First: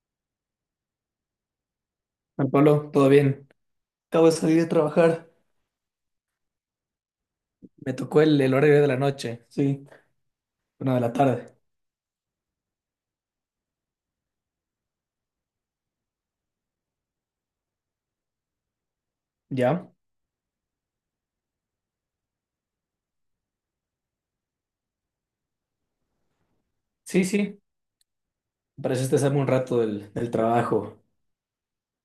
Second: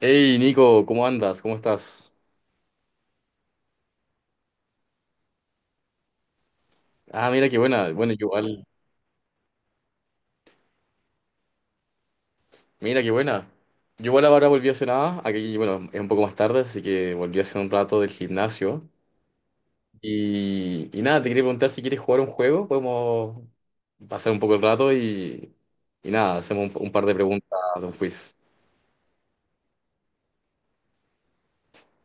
Hey Nico, ¿cómo andas? ¿Cómo estás? Juan Pablo, todo bien. Acabo de salir de trabajar. Ah, mira qué buena. Me Bueno, tocó yo el igual. horario de la noche, sí, una de la tarde. Mira qué buena. Yo igual ahora volví hace nada. Aquí, bueno, es un poco más tarde, así que volví hace un rato del gimnasio. ¿Ya? Y nada, te quería preguntar si quieres jugar un juego. Podemos pasar un poco el rato y nada, hacemos un par de Sí, preguntas sí. de un quiz. Pareciste salirme un rato del trabajo.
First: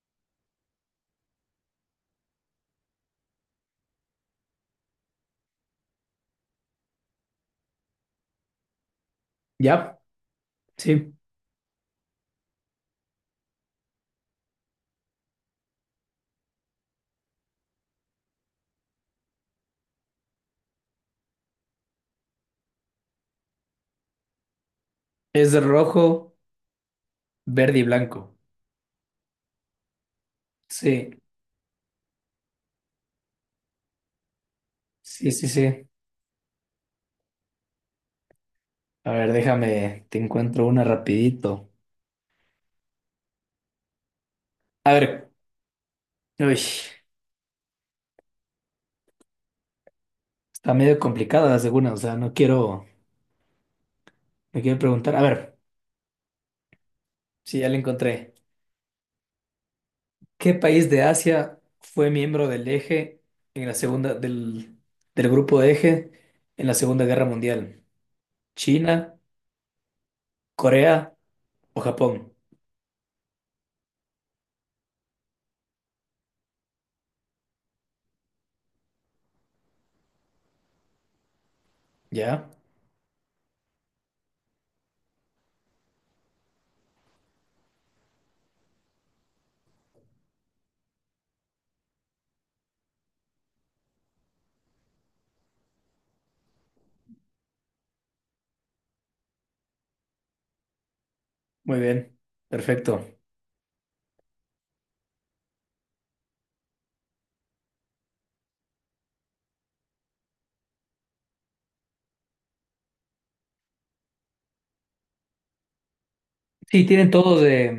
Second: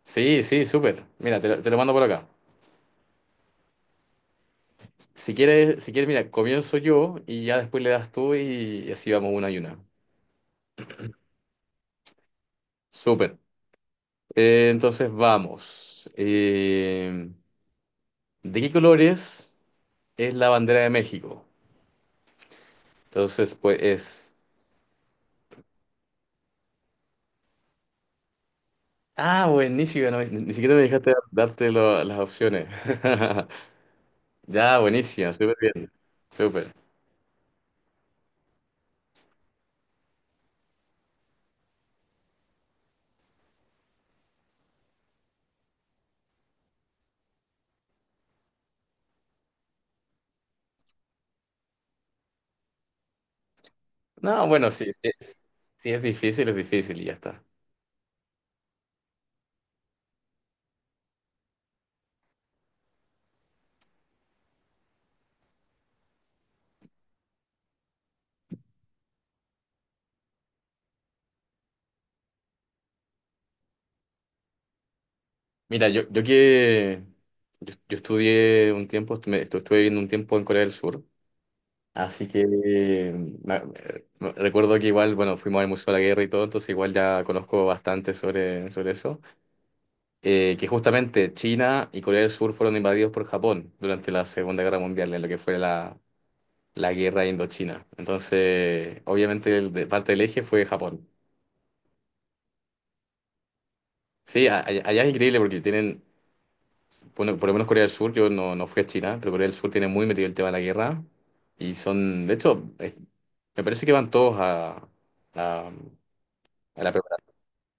Sí, sí, súper. Mira, te lo mando por acá. Si quieres, si quieres, mira, comienzo yo y ya después le das tú y así vamos una y una. ¿Ya? Sí. Súper. Entonces vamos. ¿De qué colores es la bandera de México? Entonces, pues es... Es de rojo, verde y blanco. Ah, buenísimo, no, ni siquiera me Sí, dejaste darte las opciones. Ya, buenísimo, sí, sí, súper sí. bien, súper. A ver, déjame, te encuentro una rapidito. A ver, uy, está medio complicada la segunda, o sea, no quiero, No, no bueno, quiero preguntar. A ver, sí es difícil y ya está. sí, ya la encontré. ¿Qué país de Asia fue miembro del eje en la segunda del, del grupo de eje en la Segunda Guerra Mundial? ¿China, Corea o Japón? Mira, yo que... yo estudié un tiempo, estuve viviendo un tiempo en Corea del Sur. Así que ¿Ya? Me- recuerdo que igual, bueno, fuimos al Museo de la Guerra y todo, entonces igual ya conozco bastante sobre eso. Que justamente China y Corea del Sur fueron invadidos por Japón durante la Segunda Guerra Mundial, en lo que fue la Guerra Indochina. Entonces, obviamente, parte del eje fue Japón. Muy bien. Perfecto. Sí, allá es increíble porque tienen, bueno, por lo menos Corea del Sur, yo no, no fui a China, pero Corea del Sur tiene muy metido el tema de la guerra y son, de hecho, me parece que van todos a a Sí, la tienen preparación. todos eh,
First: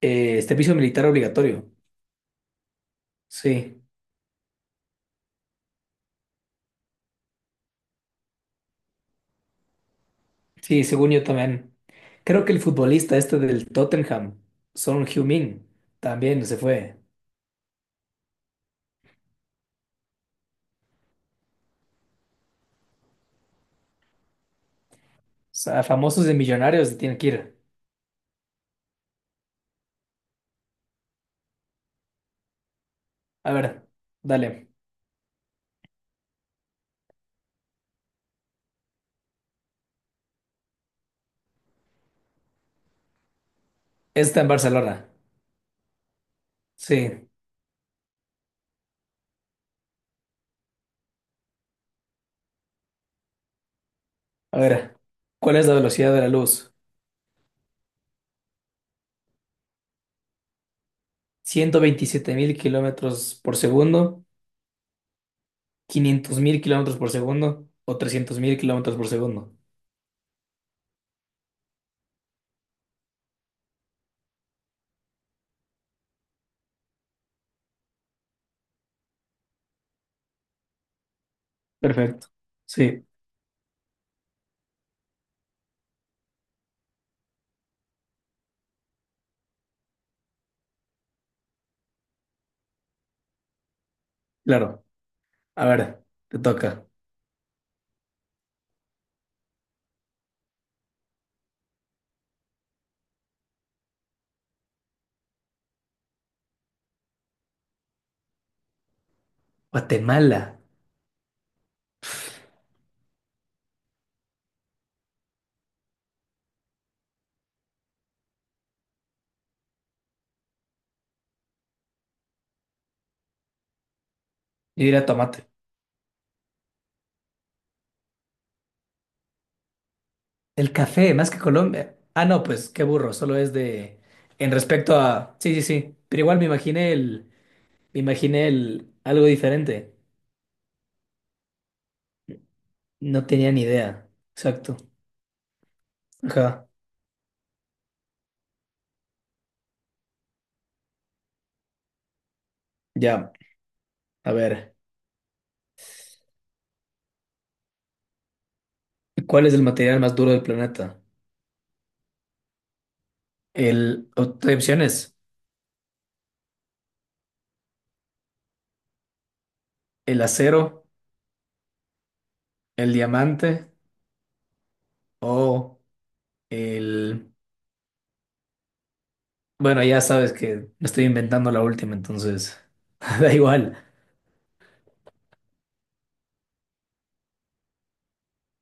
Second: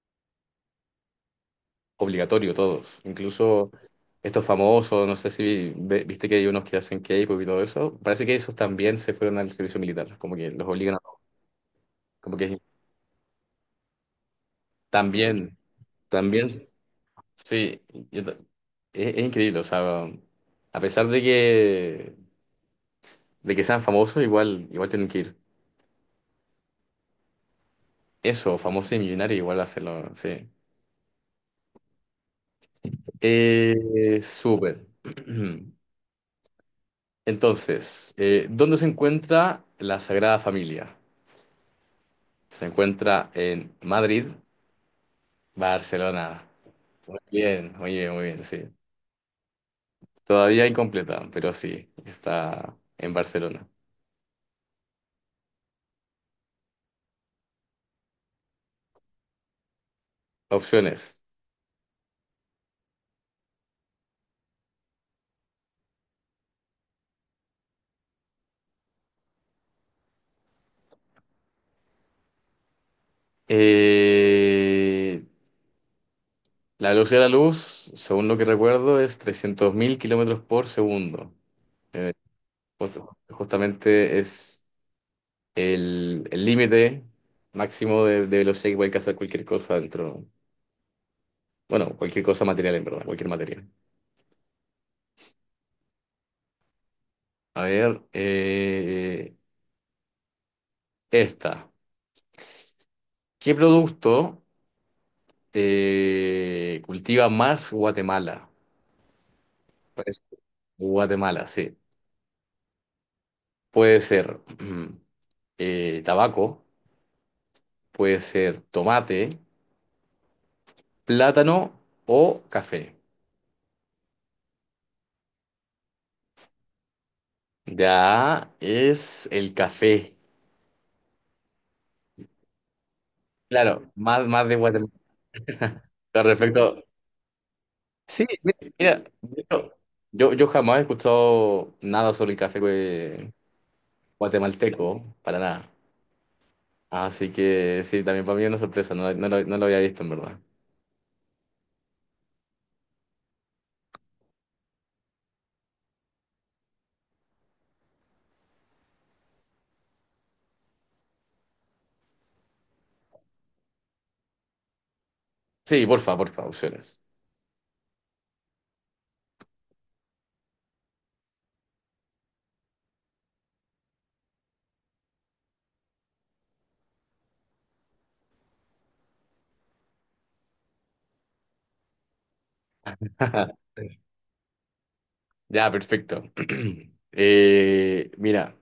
eh, este servicio militar obligatorio. Obligatorio todos. Incluso Sí, estos famosos, no sé si viste que hay unos que hacen K-pop y todo eso. Parece que esos también se fueron al servicio militar. Como que los sí, obligan a... según yo también. Como Creo que que el futbolista este del Tottenham, Son también, Heung-min, también también, se fue. sí. yo ta- es increíble. O sea, a pesar de de que sean famosos, igual, igual tienen que ir. O sea, famosos de millonarios se tienen que ir. Eso, famoso y millonario, igual hacerlo, sí. A ver, Eh, dale. súper. Entonces, ¿dónde se encuentra la Sagrada Familia? Se encuentra en Madrid, Está en Barcelona. Barcelona. Muy Sí. bien, muy bien, muy bien, sí. Todavía incompleta, pero sí, está en Barcelona. A ver, ¿cuál es la velocidad de la luz? Opciones. ¿127.000 kilómetros por segundo? ¿500.000 kilómetros por segundo? ¿O 300.000 kilómetros por segundo? Eh, la velocidad de la luz, según lo que recuerdo, es 300.000 km/s. Perfecto. Just- Sí, Justamente es el límite máximo de velocidad que puede alcanzar cualquier cosa dentro. Bueno, cualquier cosa material, en verdad, cualquier material. claro. A ver, te toca. A ver, esta. ¿Qué producto cultiva más Guatemala? Pues, Guatemala. Guatemala, sí. Puede ser tabaco, puede ser tomate, plátano o café. Yo diría tomate. Ya es el café. El café, más que Colombia. Ah, no, pues qué burro, solo es Claro, de... más, más En de Guatemala. respecto a... Sí, sí, sí. Pero Al igual me respecto, imaginé el... Me sí, imaginé mira, el mira, algo de hecho, diferente. Yo jamás he escuchado nada sobre el café No tenía ni idea. Exacto. guatemalteco, para nada. Ajá. Así que sí, también para mí es una sorpresa, no, no lo había visto en verdad. Ya. A ver, ¿cuál es el material más duro del planeta? Hay opciones, Sí, porfa, porfa, opciones. el acero, el diamante o el... Bueno, ya sabes que me estoy inventando la última, entonces da igual. Ya, perfecto. Eh, mira,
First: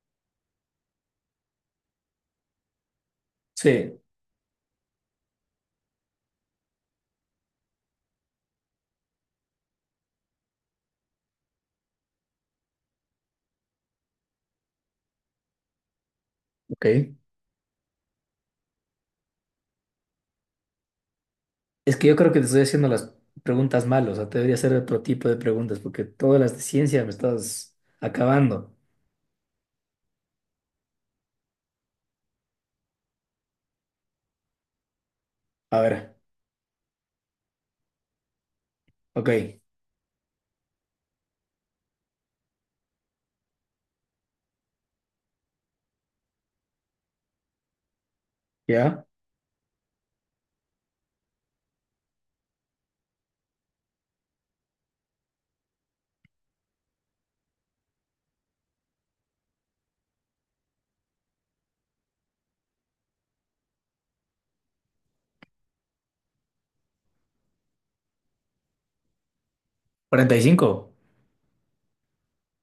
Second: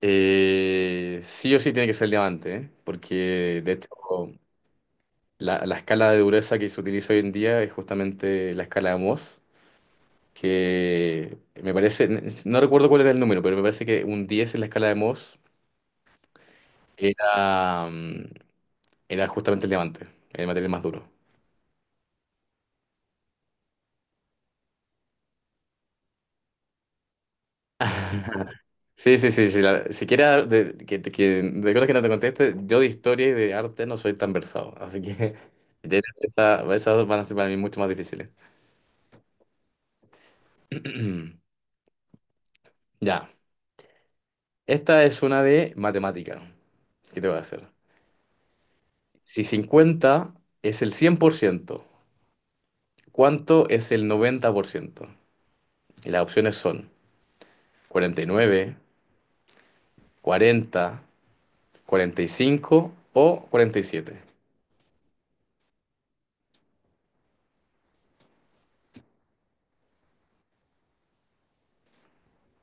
sí o sí tiene que ser diamante, ¿eh? Porque de hecho Sí, la escala de dureza que se utiliza hoy en día es justamente la escala de Mohs, que me parece, no recuerdo cuál era el número, pero me parece que un 10 en la escala de Mohs ok. era, era justamente el diamante, el material más duro. Es que yo creo que te estoy haciendo las preguntas mal, o sea, te debería hacer otro tipo de preguntas porque todas las de ciencia me estás acabando. Sí, sí, sí, sí. Siquiera de, de cosas que no te conteste, yo de historia y de arte no soy tan versado. Así que A ver, esas dos van a ser para mí mucho más difíciles. ok, Ya. Esta es una de matemática. ¿Qué te voy a hacer? ¿ya? Si cincuenta es el 100%, ¿cuánto es el 90%? Y las opciones son cuarenta nueve, cuarenta cuarenta y cinco o cuarenta y siete. ¿45?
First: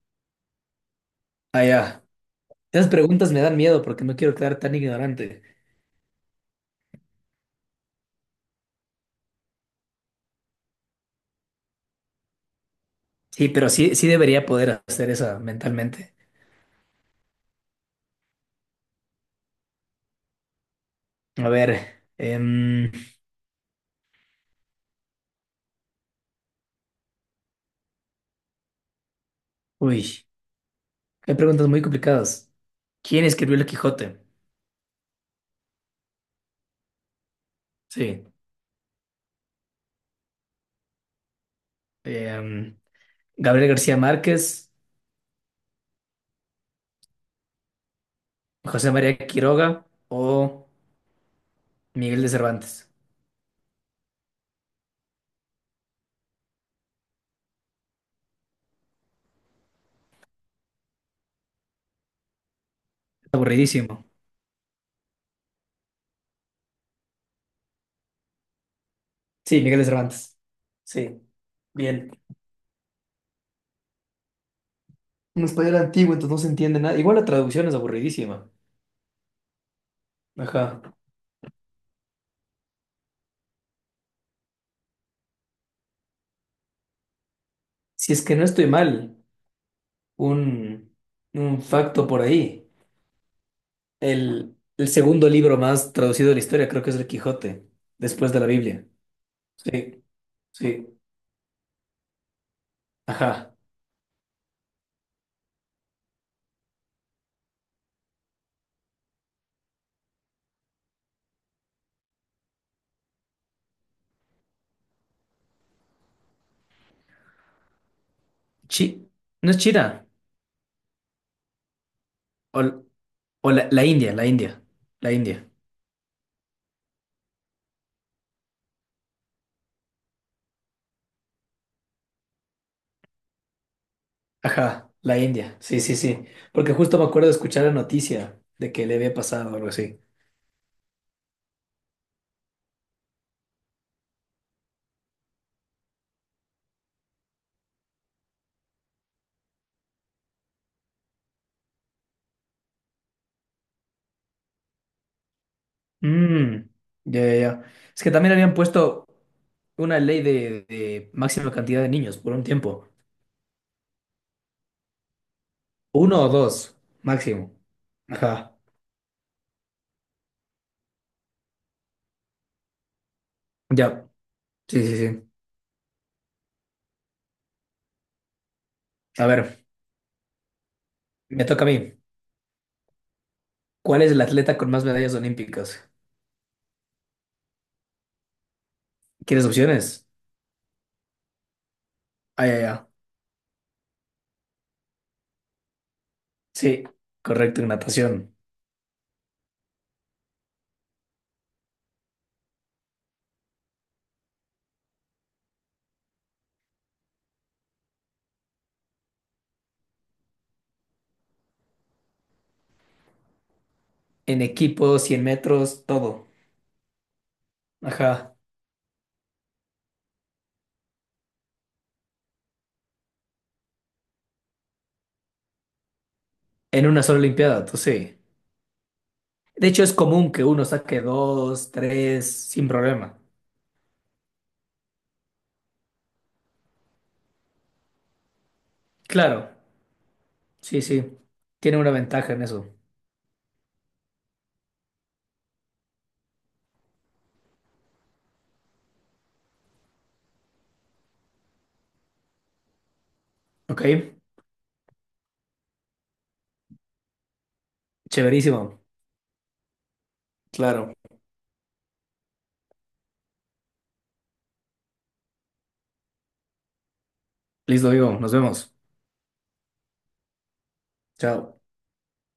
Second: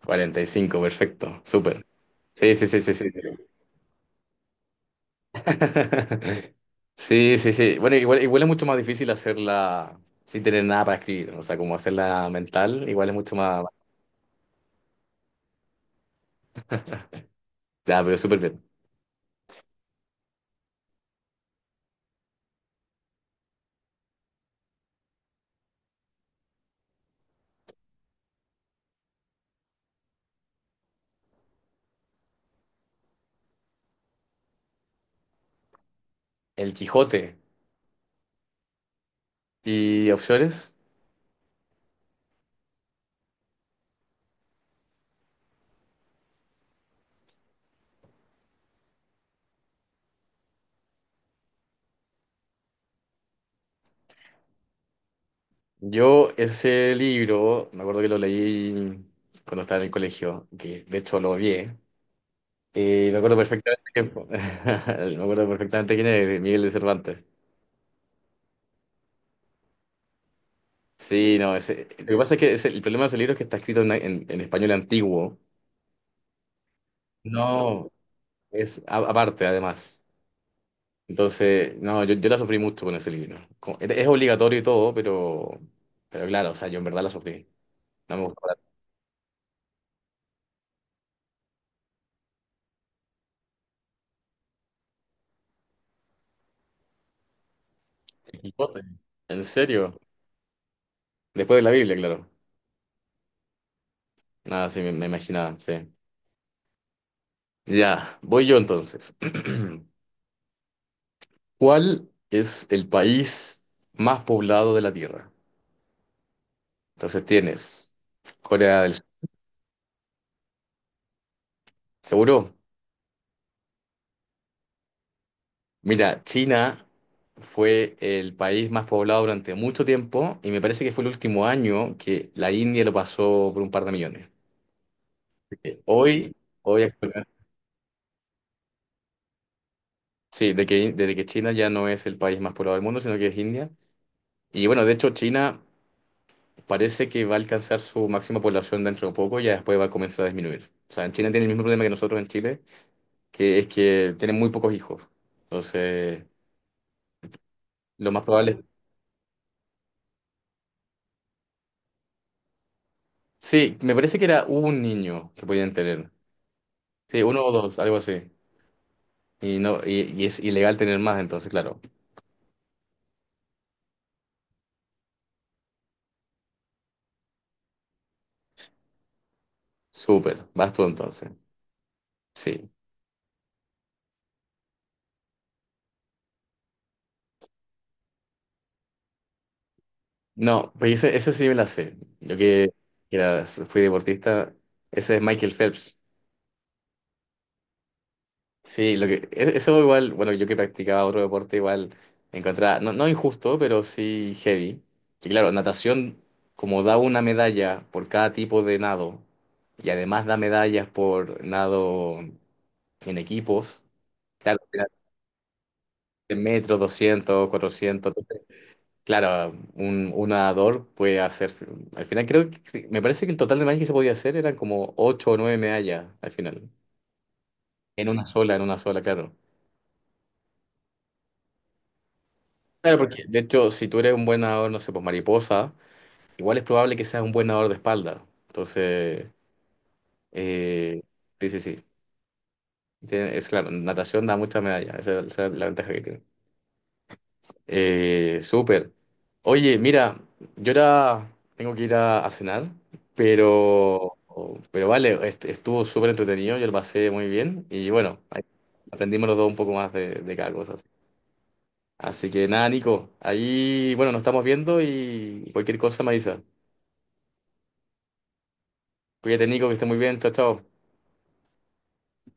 Cuarenta y cinco, perfecto. Ah, Súper. ya. Sí, sí, sí, Esas sí, sí. preguntas me dan miedo porque no quiero quedar tan ignorante. Sí, sí, sí. Bueno, igual, igual es mucho más difícil hacerla sin tener nada para escribir, ¿no? O sea, como hacerla mental, igual es mucho Sí, más... pero sí, sí debería poder hacer eso mentalmente. Ya, pero súper bien. A ver, uy, hay preguntas muy complicadas. ¿Quién escribió El Quijote? El Quijote Sí. y opciones. em, Gabriel García Márquez, José María Quiroga o Miguel de Cervantes. Yo ese libro, me acuerdo que lo leí cuando estaba en el colegio, que de hecho lo odié. Y me acuerdo perfectamente Aburridísimo. quién fue. Me acuerdo perfectamente quién es Miguel de Cervantes. Sí, Miguel de Cervantes. Sí, Sí, no, ese, lo bien. que pasa es que el problema de ese libro es que está escrito en español antiguo. Un español antiguo, entonces no se entiende nada. Igual la traducción es No, aburridísima. es aparte, además. Ajá. Entonces, no, yo la sufrí mucho con ese libro. Es obligatorio y todo, pero claro, o sea, yo en verdad la sufrí. Si No es me que gustó no para estoy mal, un, un facto por ahí. El segundo libro más traducido de la historia creo que es el Quijote, después el de la Quijote. Biblia. ¿En serio? Sí, sí, Después de la Biblia, claro. ajá. Nada, sí, me imaginaba, sí. Ya, voy yo entonces. ¿Cuál es el país más poblado de la Tierra? Entonces tienes Corea Chi, del Sur. no es China, ¿Seguro? o, o la India, la India, la India. Mira, China fue el país más poblado durante mucho tiempo y me parece que fue el último año que la India lo pasó por un par de millones. Ajá, la India, sí, Así. sí, sí. Hoy, Porque hoy justo me acuerdo actualmente- de escuchar la noticia de que le había pasado algo así. sí, de que, desde que China ya no es el país más poblado del mundo, sino que es India. Y bueno, de hecho China parece que va a alcanzar su máxima población dentro de poco y ya después va a comenzar a disminuir. O sea, en China tiene el mismo problema que nosotros en Chile, que es que tienen muy pocos hijos. Entonces, Mm, ya, ya, ya. Es lo que más también habían probable... puesto una ley de máxima cantidad de niños por un tiempo. Sí, me parece que era un niño que podían tener. Uno o dos, Sí, máximo. uno o dos, algo así. Ajá, Y no, y es ilegal tener más, entonces, claro. ya, sí, sí, sí. A ver. Súper, vas tú entonces. Me toca a mí. Sí. ¿Cuál es el atleta con más medallas olímpicas? ¿Quieres opciones? No, pues ese sí me la sé. Yo Ah, ya, que ya. era, fui deportista, ese es Michael Phelps. Sí, correcto, en natación. Sí, lo que, eso igual, bueno, yo que practicaba otro deporte igual encontraba, no, no injusto, pero sí heavy. Que claro, natación, como da una medalla por cada tipo de nado, y además da medallas por nado en equipos, En claro, era equipo, 100 metros, todo. de metros, 200, 400 Ajá. Claro, un nadador puede hacer. Al final, creo que. Me parece que el total de medallas que se podía hacer eran como 8 o 9 medallas al final. En una sola olimpiada, tú sí. En una sola, claro. De hecho, es común que uno saque dos, tres, sin Claro, problema. porque de hecho, si tú eres un buen nadador, no sé, pues mariposa, igual es probable que seas un buen nadador de espalda. Entonces, Claro, sí, eh, sí. sí, sí, Tiene sí. una ventaja en eso. Es claro, natación da muchas medallas. Esa es la ventaja que tiene. Súper. Oye, mira, yo ahora tengo que ir a cenar, ¿Ok? pero, pero vale, estuvo súper entretenido, yo lo pasé muy bien y bueno, ahí Chéverísimo. aprendimos los dos un poco más de cada cosa. Así. Claro. Así que nada, Nico, ahí, bueno, nos estamos viendo y cualquier cosa me avisa. Listo, digo. Nos vemos. Cuídate, Nico, que esté muy bien, chao, chao. Chao.